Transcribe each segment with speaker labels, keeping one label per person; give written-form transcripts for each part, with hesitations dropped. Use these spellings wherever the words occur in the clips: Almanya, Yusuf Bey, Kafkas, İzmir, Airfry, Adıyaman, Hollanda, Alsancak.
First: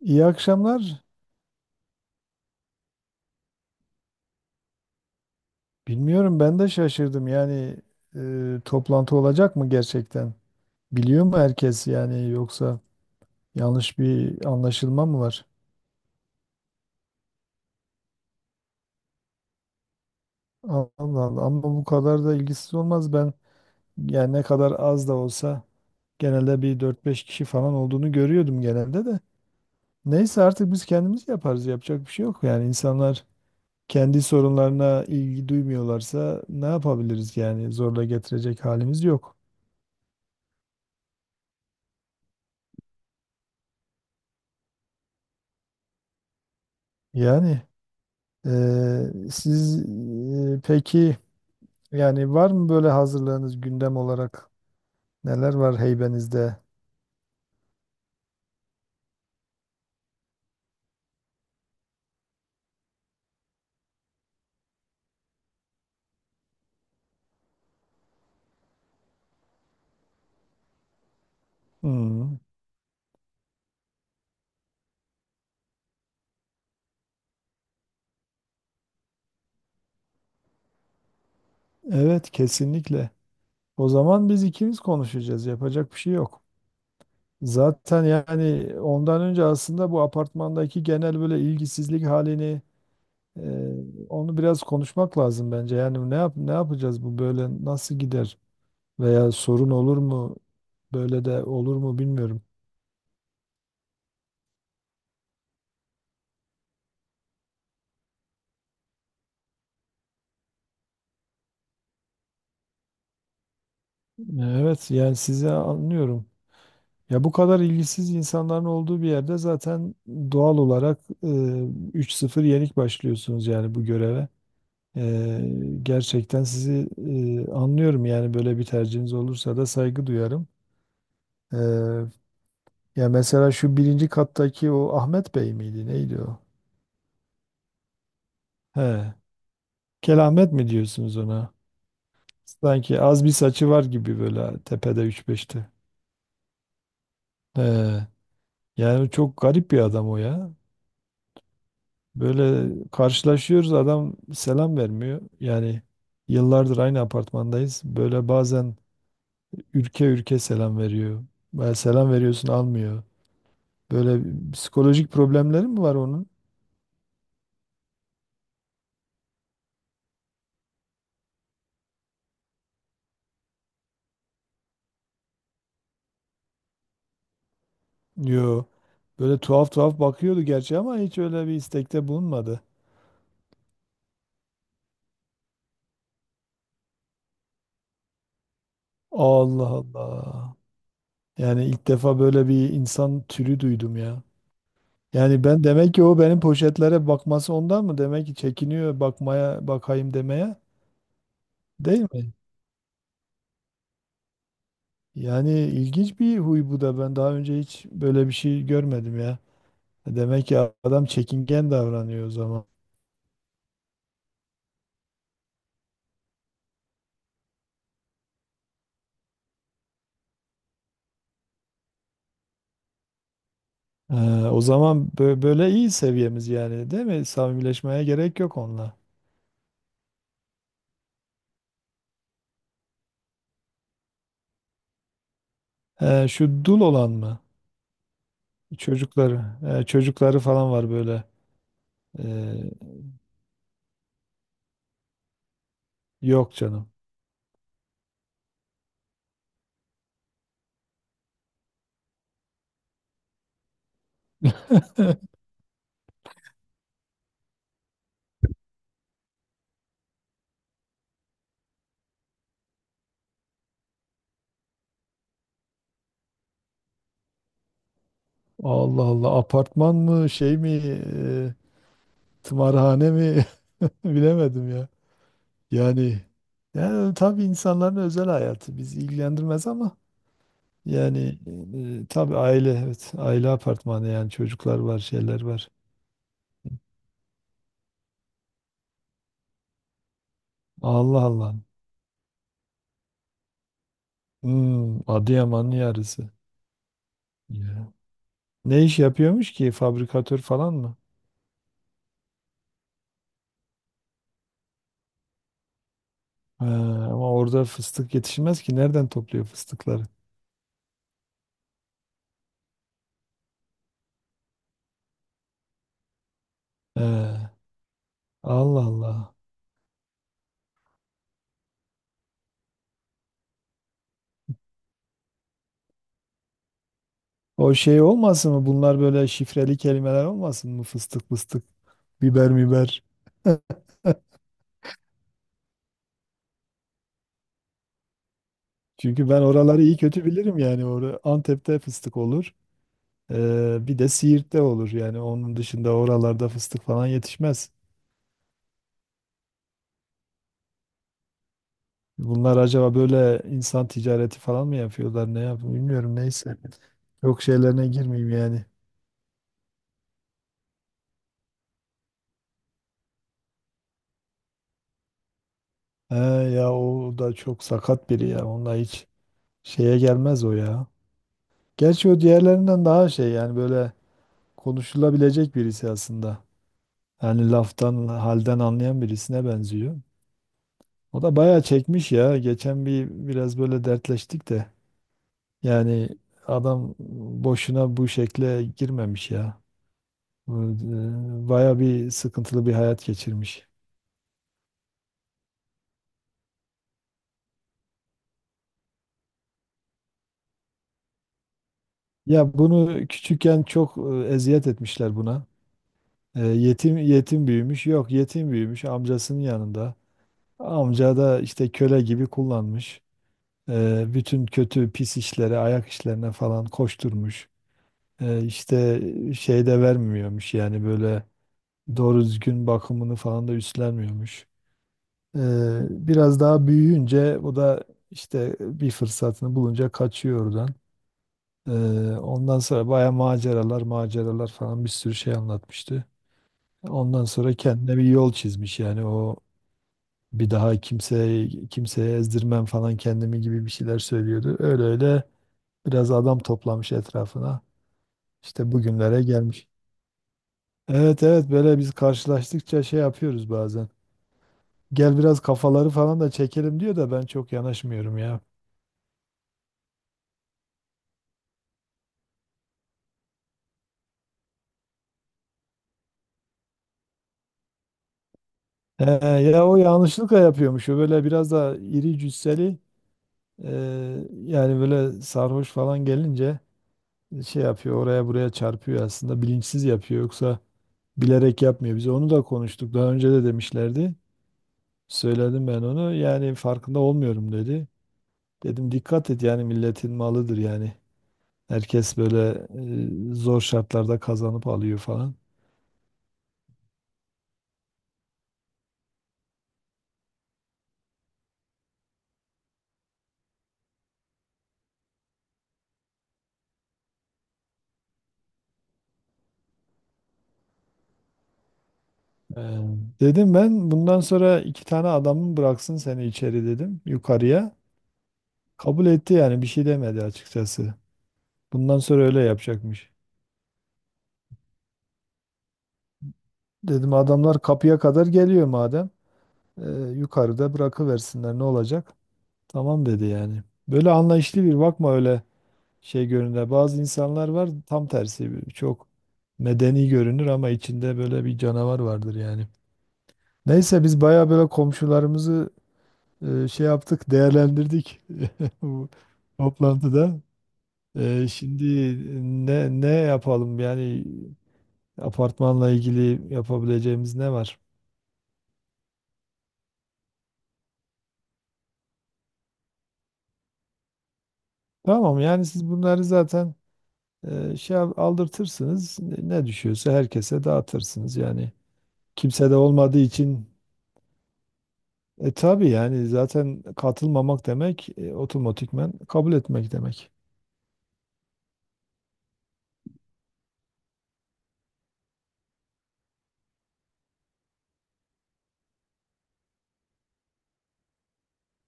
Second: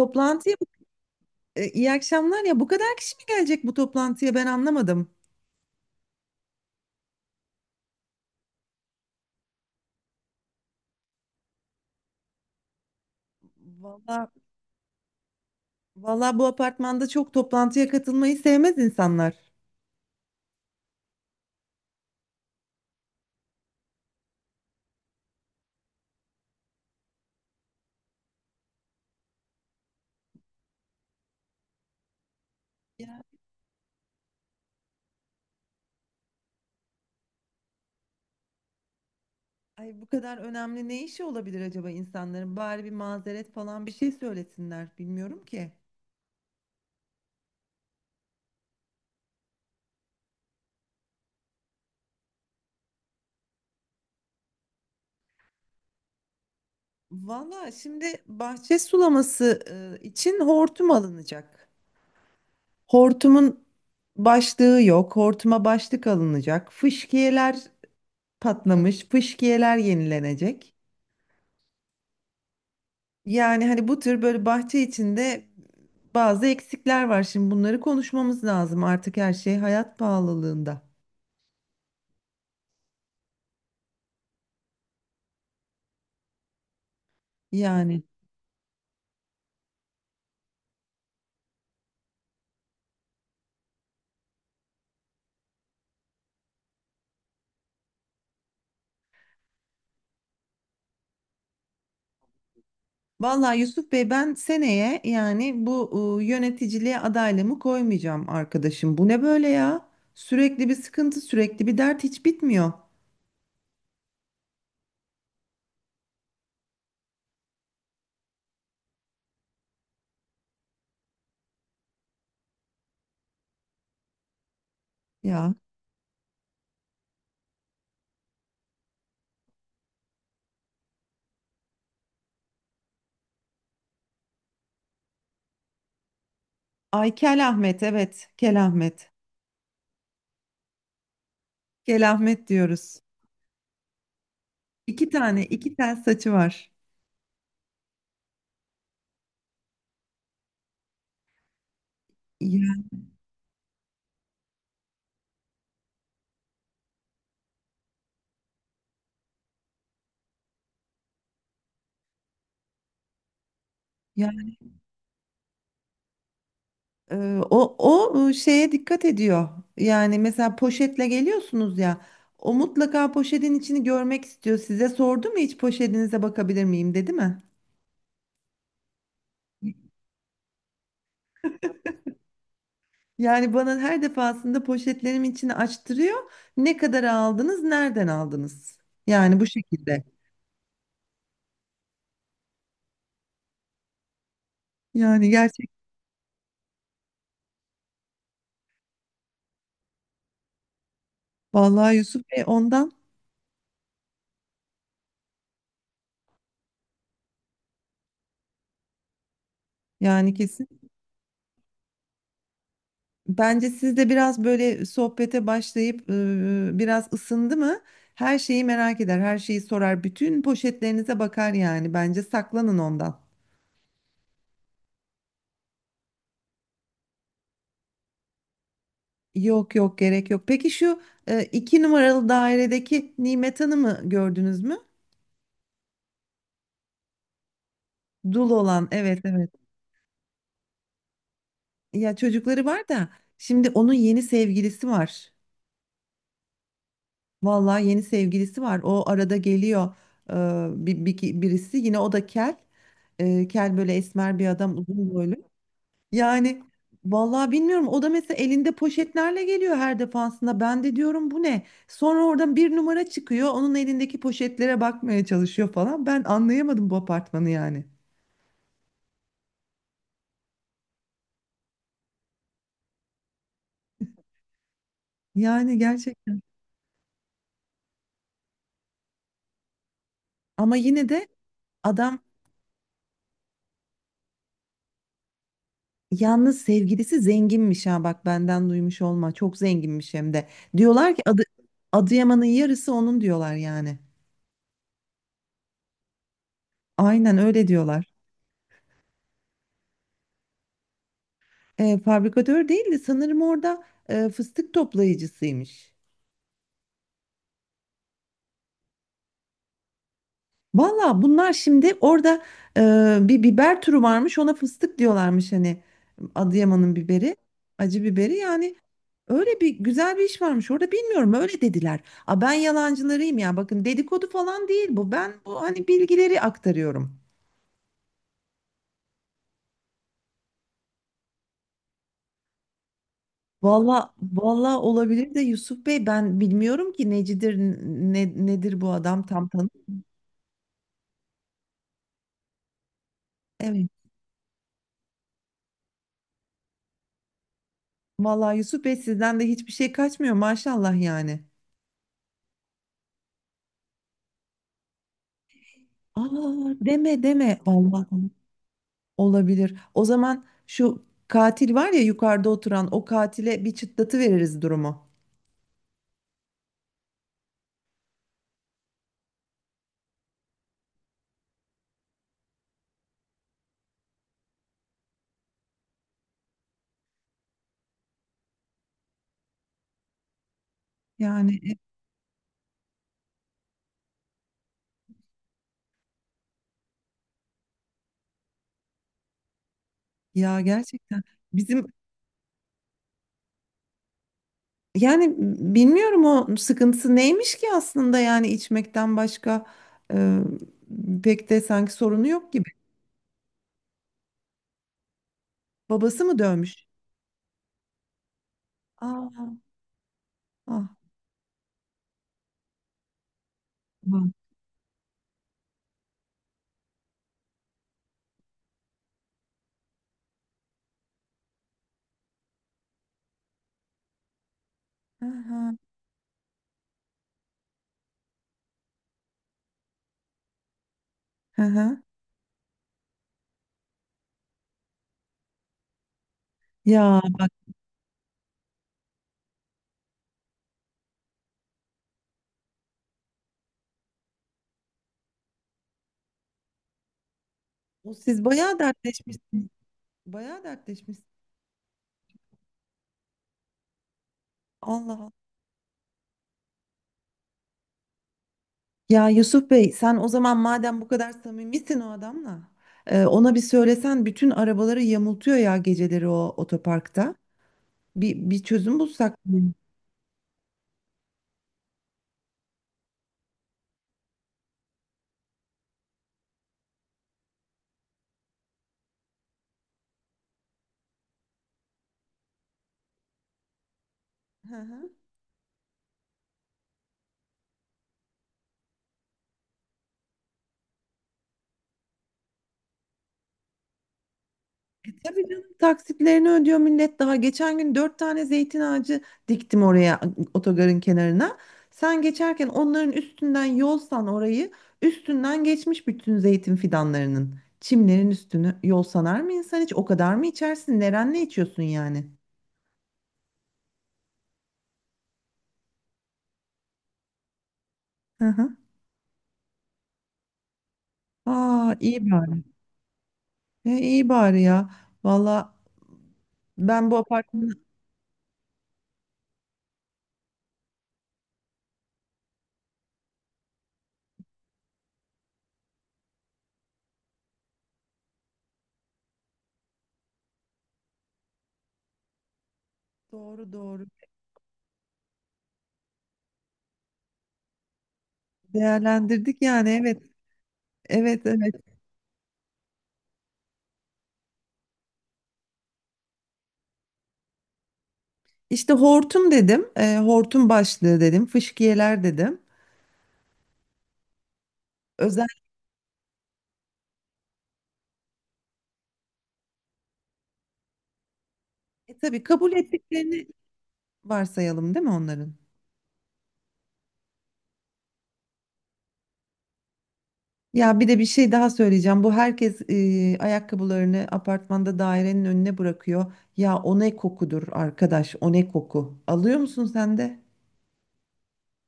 Speaker 1: İyi akşamlar.
Speaker 2: iyi akşamlar ya bu kadar kişi mi gelecek bu toplantıya ben anlamadım.
Speaker 1: Bilmiyorum ben de şaşırdım. Yani toplantı olacak mı gerçekten? Biliyor mu herkes yani yoksa yanlış
Speaker 2: Valla
Speaker 1: bir anlaşılma mı var?
Speaker 2: valla bu apartmanda çok toplantıya katılmayı sevmez insanlar.
Speaker 1: Allah Allah, ama bu kadar da ilgisiz olmaz. Ben yani ne kadar az da olsa genelde bir dört beş kişi falan olduğunu görüyordum genelde de. Neyse artık biz kendimiz yaparız. Yapacak bir şey yok. Yani
Speaker 2: Ya
Speaker 1: insanlar kendi sorunlarına ilgi duymuyorlarsa ne yapabiliriz yani zorla getirecek halimiz yok.
Speaker 2: ay bu kadar önemli ne işi olabilir acaba insanların? Bari bir mazeret falan bir şey söylesinler bilmiyorum ki.
Speaker 1: Yani siz peki yani var mı böyle hazırlığınız gündem olarak neler var heybenizde?
Speaker 2: Valla şimdi bahçe sulaması için hortum alınacak. Hortumun başlığı yok. Hortuma başlık alınacak. Fışkiyeler patlamış. Fışkiyeler yenilenecek.
Speaker 1: Hmm.
Speaker 2: Yani hani bu tür böyle bahçe içinde bazı eksikler var. Şimdi bunları konuşmamız lazım, artık her şey hayat pahalılığında.
Speaker 1: Evet, kesinlikle. O zaman biz ikimiz konuşacağız. Yapacak bir şey yok.
Speaker 2: Yani
Speaker 1: Zaten yani ondan önce aslında bu apartmandaki genel böyle ilgisizlik halini, e, onu biraz konuşmak lazım bence. Yani ne yapacağız, bu böyle nasıl gider veya sorun olur mu, böyle de olur mu bilmiyorum.
Speaker 2: vallahi Yusuf Bey, ben seneye yani bu yöneticiliğe adaylığımı koymayacağım arkadaşım. Bu ne böyle ya? Sürekli bir sıkıntı, sürekli bir dert, hiç bitmiyor.
Speaker 1: Evet yani sizi anlıyorum. Ya bu kadar ilgisiz insanların olduğu bir yerde zaten doğal olarak 3-0 yenik başlıyorsunuz yani bu göreve.
Speaker 2: Ya.
Speaker 1: Gerçekten sizi anlıyorum yani böyle bir tercihiniz olursa da saygı duyarım. E, Ya mesela şu birinci kattaki o Ahmet Bey miydi neydi o?
Speaker 2: Ay Kel Ahmet, evet Kel Ahmet.
Speaker 1: He, Kelahmet mi diyorsunuz ona?
Speaker 2: Kel Ahmet
Speaker 1: Sanki
Speaker 2: diyoruz.
Speaker 1: az bir saçı var gibi böyle tepede
Speaker 2: 2 tane,
Speaker 1: 3-5'te.
Speaker 2: 2 tel saçı var.
Speaker 1: He, yani çok garip bir adam o ya. Böyle karşılaşıyoruz, adam selam vermiyor. Yani yıllardır aynı apartmandayız. Böyle bazen ülke ülke selam veriyor. Böyle selam veriyorsun almıyor. Böyle
Speaker 2: Ya.
Speaker 1: psikolojik problemleri mi var onun?
Speaker 2: O şeye dikkat ediyor. Yani mesela poşetle geliyorsunuz ya. O mutlaka poşetin içini görmek istiyor. Size sordu mu hiç poşetinize bakabilir miyim dedi mi?
Speaker 1: Yo. Böyle tuhaf tuhaf bakıyordu gerçi ama hiç öyle bir istekte bulunmadı.
Speaker 2: Yani bana her defasında poşetlerim içini açtırıyor. Ne kadar aldınız, nereden aldınız? Yani bu
Speaker 1: Allah
Speaker 2: şekilde.
Speaker 1: Allah. Yani ilk defa böyle bir insan türü duydum ya.
Speaker 2: Yani
Speaker 1: Yani ben
Speaker 2: gerçek.
Speaker 1: demek ki o benim poşetlere bakması ondan mı? Demek ki çekiniyor bakmaya, bakayım demeye.
Speaker 2: Vallahi
Speaker 1: Değil
Speaker 2: Yusuf
Speaker 1: mi?
Speaker 2: Bey, ondan
Speaker 1: Yani ilginç bir huy bu da. Ben daha önce hiç böyle bir şey görmedim ya.
Speaker 2: yani
Speaker 1: Demek ki
Speaker 2: kesin.
Speaker 1: adam çekingen davranıyor o zaman.
Speaker 2: Bence siz de biraz böyle sohbete başlayıp biraz ısındı mı? Her şeyi merak eder, her şeyi sorar, bütün poşetlerinize bakar yani. Bence saklanın ondan.
Speaker 1: Ee, O zaman böyle iyi seviyemiz yani, değil mi? Samimileşmeye gerek yok onunla.
Speaker 2: Yok yok, gerek yok. Peki şu 2 numaralı dairedeki Nimet Hanım'ı gördünüz mü?
Speaker 1: Şu dul olan mı?
Speaker 2: Dul olan, evet
Speaker 1: Çocukları.
Speaker 2: evet.
Speaker 1: Çocukları falan var böyle.
Speaker 2: Ya
Speaker 1: Ee,
Speaker 2: çocukları var da şimdi onun yeni sevgilisi var.
Speaker 1: yok canım.
Speaker 2: Vallahi yeni sevgilisi var. O arada geliyor, e, birisi yine, o da kel. E, kel böyle esmer bir adam, uzun boylu. Yani vallahi bilmiyorum, o da mesela elinde poşetlerle geliyor her defasında. Ben de diyorum bu ne? Sonra oradan bir numara çıkıyor. Onun elindeki poşetlere bakmaya çalışıyor falan. Ben anlayamadım bu apartmanı yani.
Speaker 1: Allah Allah, apartman mı şey mi, e, tımarhane mi bilemedim ya.
Speaker 2: Yani
Speaker 1: Yani
Speaker 2: gerçekten,
Speaker 1: yani tabii insanların özel hayatı bizi ilgilendirmez ama.
Speaker 2: ama yine de
Speaker 1: Yani
Speaker 2: adam
Speaker 1: tabii evet, aile apartmanı yani, çocuklar var, şeyler var.
Speaker 2: yalnız, sevgilisi zenginmiş, ha bak benden duymuş olma. Çok zenginmiş hem de. Diyorlar
Speaker 1: Allah
Speaker 2: ki adı,
Speaker 1: Allah.
Speaker 2: Adıyaman'ın yarısı onun diyorlar yani.
Speaker 1: Hmm, Adıyaman'ın yarısı.
Speaker 2: Aynen öyle
Speaker 1: Ya.
Speaker 2: diyorlar.
Speaker 1: Ne iş yapıyormuş ki, fabrikatör falan mı?
Speaker 2: E, fabrikatör değil de sanırım orada fıstık toplayıcısıymış.
Speaker 1: He, ama orada fıstık yetişmez ki, nereden topluyor fıstıkları?
Speaker 2: Valla bunlar şimdi orada bir biber türü varmış, ona fıstık diyorlarmış hani, Adıyaman'ın biberi,
Speaker 1: He,
Speaker 2: acı biberi yani,
Speaker 1: Allah Allah.
Speaker 2: öyle bir güzel bir iş varmış orada, bilmiyorum öyle dediler. A ben yalancılarıyım ya, bakın dedikodu falan değil bu, ben bu hani bilgileri aktarıyorum.
Speaker 1: O şey olmasın mı? Bunlar böyle şifreli kelimeler olmasın mı? Fıstık fıstık, biber miber.
Speaker 2: Valla valla olabilir de Yusuf Bey, ben bilmiyorum ki necidir, nedir bu adam
Speaker 1: Çünkü ben
Speaker 2: tam tanı.
Speaker 1: oraları iyi kötü bilirim yani. Orada Antep'te fıstık olur.
Speaker 2: Evet,
Speaker 1: Bir de Siirt'te olur yani, onun dışında oralarda fıstık falan yetişmez.
Speaker 2: valla Yusuf Bey sizden de hiçbir şey kaçmıyor maşallah yani.
Speaker 1: Bunlar acaba böyle insan ticareti falan mı yapıyorlar, ne yapıyor bilmiyorum, neyse.
Speaker 2: Aa, deme
Speaker 1: Çok
Speaker 2: deme
Speaker 1: şeylerine
Speaker 2: vallahi.
Speaker 1: girmeyeyim yani.
Speaker 2: Olabilir. O zaman şu katil var ya, yukarıda oturan, o katile bir çıtlatı veririz durumu.
Speaker 1: He, ya o da çok sakat biri ya, onunla hiç şeye gelmez o ya. Gerçi o diğerlerinden daha şey yani, böyle konuşulabilecek birisi aslında. Yani laftan halden anlayan birisine benziyor. O da
Speaker 2: Yani
Speaker 1: bayağı çekmiş ya. Geçen bir biraz böyle dertleştik de. Yani adam boşuna bu şekle girmemiş ya.
Speaker 2: ya
Speaker 1: Bu,
Speaker 2: gerçekten
Speaker 1: Baya
Speaker 2: bizim
Speaker 1: bir sıkıntılı bir hayat geçirmiş.
Speaker 2: yani bilmiyorum o sıkıntısı neymiş ki aslında, yani içmekten başka e, pek de sanki sorunu yok
Speaker 1: Ya
Speaker 2: gibi.
Speaker 1: bunu küçükken çok eziyet etmişler buna.
Speaker 2: Babası mı dövmüş?
Speaker 1: Yetim büyümüş. Yok, yetim büyümüş
Speaker 2: Aa,
Speaker 1: amcasının
Speaker 2: ah,
Speaker 1: yanında.
Speaker 2: ah.
Speaker 1: Amca da işte köle gibi kullanmış.
Speaker 2: Hı hı.
Speaker 1: Bütün kötü pis işlere, ayak işlerine falan koşturmuş. İşte şey de vermiyormuş yani, böyle doğru düzgün bakımını falan da üstlenmiyormuş. Biraz daha büyüyünce bu da işte bir fırsatını bulunca kaçıyor oradan.
Speaker 2: Hı
Speaker 1: Ee,
Speaker 2: hı.
Speaker 1: Ondan sonra baya maceralar maceralar falan bir sürü şey anlatmıştı.
Speaker 2: Ya
Speaker 1: Ondan
Speaker 2: bak,
Speaker 1: sonra kendine bir yol çizmiş yani, o bir daha kimseye ezdirmem falan kendimi gibi bir şeyler söylüyordu. Öyle öyle biraz adam toplamış etrafına.
Speaker 2: o siz
Speaker 1: İşte
Speaker 2: bayağı
Speaker 1: bugünlere
Speaker 2: dertleşmişsiniz.
Speaker 1: gelmiş.
Speaker 2: Bayağı
Speaker 1: Evet
Speaker 2: dertleşmişsiniz.
Speaker 1: evet, böyle biz karşılaştıkça şey yapıyoruz bazen.
Speaker 2: Allah
Speaker 1: Gel
Speaker 2: Allah.
Speaker 1: biraz kafaları falan da çekelim diyor da, ben çok yanaşmıyorum ya.
Speaker 2: Ya Yusuf Bey, sen o zaman madem bu kadar samimisin o adamla, ona bir söylesen, bütün arabaları yamultuyor ya geceleri o otoparkta. Bir çözüm
Speaker 1: He,
Speaker 2: bulsak
Speaker 1: ya
Speaker 2: mı?
Speaker 1: o yanlışlıkla yapıyormuş. O böyle biraz da iri cüsseli, e, yani böyle sarhoş falan gelince şey yapıyor, oraya buraya çarpıyor, aslında bilinçsiz yapıyor, yoksa bilerek yapmıyor. Biz onu da konuştuk daha önce de demişlerdi.
Speaker 2: Hı hı.
Speaker 1: Söyledim ben onu, yani farkında olmuyorum dedi. Dedim dikkat et yani, milletin malıdır yani. Herkes böyle zor şartlarda kazanıp alıyor falan.
Speaker 2: Tabii canım, taksitlerini ödüyor millet daha. Geçen gün 4 tane zeytin ağacı diktim oraya, otogarın kenarına. Sen geçerken onların üstünden yolsan orayı, üstünden geçmiş bütün zeytin fidanlarının. Çimlerin üstünü yol sanar mı insan hiç? O kadar mı içersin? Nerenle içiyorsun yani?
Speaker 1: Ee, Dedim ben bundan sonra iki tane adamın bıraksın seni içeri, dedim, yukarıya.
Speaker 2: Hı hı.
Speaker 1: Kabul etti yani, bir şey demedi açıkçası.
Speaker 2: Aa
Speaker 1: Bundan
Speaker 2: iyi
Speaker 1: sonra öyle
Speaker 2: bari.
Speaker 1: yapacakmış.
Speaker 2: E, iyi bari ya. Valla ben
Speaker 1: Dedim
Speaker 2: bu
Speaker 1: adamlar
Speaker 2: apartmanı,
Speaker 1: kapıya kadar geliyor madem, e, yukarıda bırakıversinler, ne olacak? Tamam dedi yani. Böyle anlayışlı bir bakma öyle şey görünür. Bazı insanlar var tam tersi, çok medeni görünür ama içinde böyle bir canavar vardır yani.
Speaker 2: doğru
Speaker 1: Neyse
Speaker 2: doğru,
Speaker 1: biz baya böyle komşularımızı şey yaptık, değerlendirdik bu
Speaker 2: değerlendirdik yani, evet.
Speaker 1: toplantıda.
Speaker 2: Evet evet.
Speaker 1: Şimdi ne yapalım yani, apartmanla ilgili yapabileceğimiz ne var?
Speaker 2: İşte hortum dedim, hortum başlığı dedim, fıskiyeler dedim.
Speaker 1: Tamam
Speaker 2: Özellikle
Speaker 1: yani, siz bunları zaten aldırtırsınız. Ne düşüyorsa herkese dağıtırsınız yani.
Speaker 2: tabii
Speaker 1: Kimse
Speaker 2: kabul
Speaker 1: de olmadığı
Speaker 2: ettiklerini
Speaker 1: için
Speaker 2: varsayalım, değil mi onların?
Speaker 1: tabii yani, zaten katılmamak demek otomatikman kabul etmek demek.
Speaker 2: Ya bir de bir şey daha söyleyeceğim. Bu herkes ayakkabılarını apartmanda dairenin önüne bırakıyor. Ya o ne kokudur arkadaş, o ne koku. Alıyor musun sen de?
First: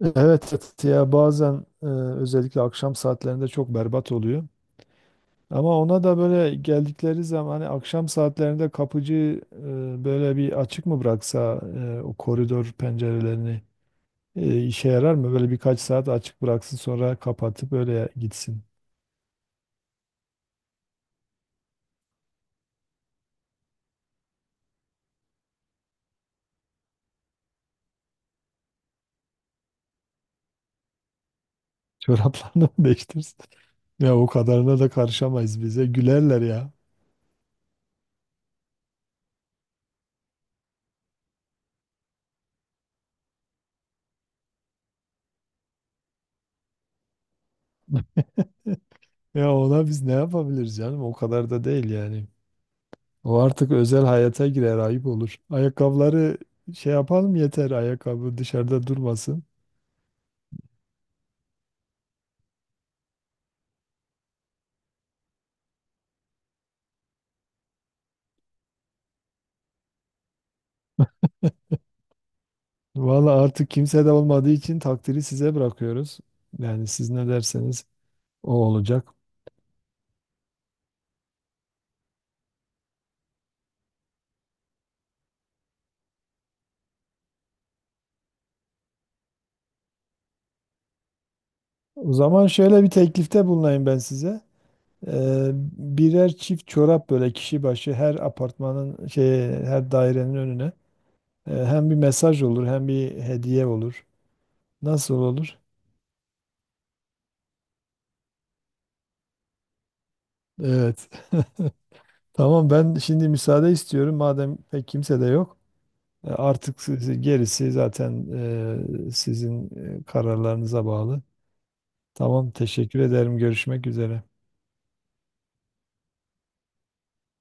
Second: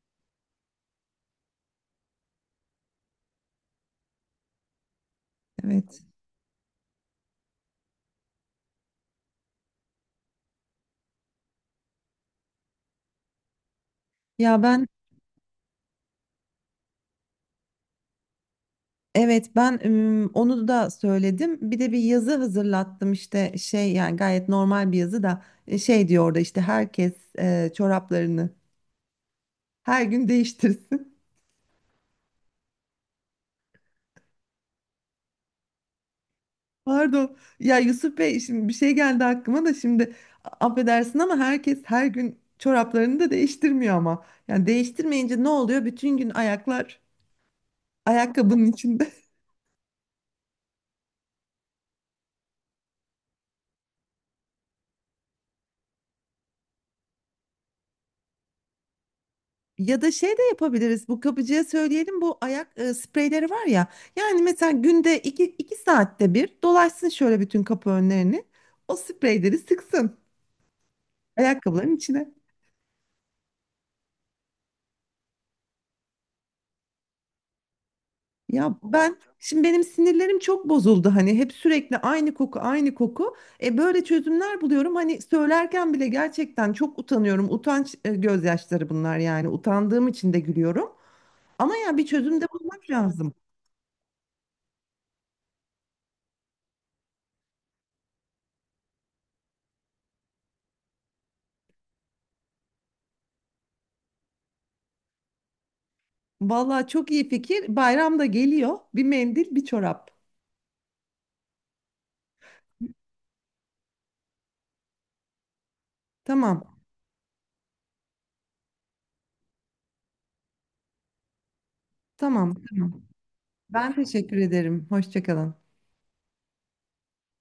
Speaker 1: Evet, evet, ya bazen özellikle akşam saatlerinde çok berbat oluyor. Ama ona
Speaker 2: Evet.
Speaker 1: da böyle geldikleri zaman, hani akşam saatlerinde kapıcı böyle bir açık mı bıraksa o koridor pencerelerini,
Speaker 2: Ya ben,
Speaker 1: işe yarar mı? Böyle birkaç saat açık bıraksın, sonra kapatıp öyle gitsin.
Speaker 2: evet ben onu da söyledim. Bir de bir yazı hazırlattım işte, şey yani gayet normal bir yazı da, şey diyor orada işte, herkes çoraplarını her gün değiştirsin.
Speaker 1: Çoraplarını mı değiştirsin? Ya o kadarına da karışamayız bize. Gülerler ya.
Speaker 2: Pardon. Ya Yusuf Bey şimdi bir şey geldi aklıma da, şimdi affedersin ama herkes her gün çoraplarını da değiştirmiyor ama. Yani değiştirmeyince ne oluyor? Bütün gün ayaklar ayakkabının içinde.
Speaker 1: Ya ona biz ne yapabiliriz canım? O kadar da değil yani. O artık özel hayata girer, ayıp olur. Ayakkabıları şey yapalım yeter, ayakkabı dışarıda durmasın.
Speaker 2: Ya da şey de yapabiliriz. Bu kapıcıya söyleyelim, bu ayak spreyleri var ya. Yani mesela günde, 2 saatte bir dolaşsın şöyle bütün kapı önlerini. O spreyleri sıksın ayakkabıların içine.
Speaker 1: Valla artık kimse de olmadığı için takdiri size bırakıyoruz. Yani siz ne derseniz o
Speaker 2: Ya
Speaker 1: olacak.
Speaker 2: ben şimdi, benim sinirlerim çok bozuldu hani, hep sürekli aynı koku aynı koku. E böyle çözümler buluyorum, hani söylerken bile gerçekten çok utanıyorum. Utanç gözyaşları bunlar yani, utandığım için de gülüyorum. Ama ya bir
Speaker 1: O
Speaker 2: çözüm de
Speaker 1: zaman şöyle
Speaker 2: bulmak
Speaker 1: bir
Speaker 2: lazım.
Speaker 1: teklifte bulunayım ben size. Ee, birer çift çorap böyle kişi başı her apartmanın şey her dairenin önüne. Hem bir mesaj olur hem bir hediye olur. Nasıl olur?
Speaker 2: Vallahi çok iyi fikir. Bayram da geliyor. Bir mendil, bir çorap.
Speaker 1: Evet. Tamam, ben şimdi müsaade istiyorum. Madem pek kimse de yok.
Speaker 2: Tamam.
Speaker 1: Artık gerisi zaten sizin kararlarınıza bağlı. Tamam,
Speaker 2: Tamam.
Speaker 1: teşekkür
Speaker 2: Tamam.
Speaker 1: ederim. Görüşmek
Speaker 2: Ben
Speaker 1: üzere.
Speaker 2: teşekkür ederim. Hoşça kalın.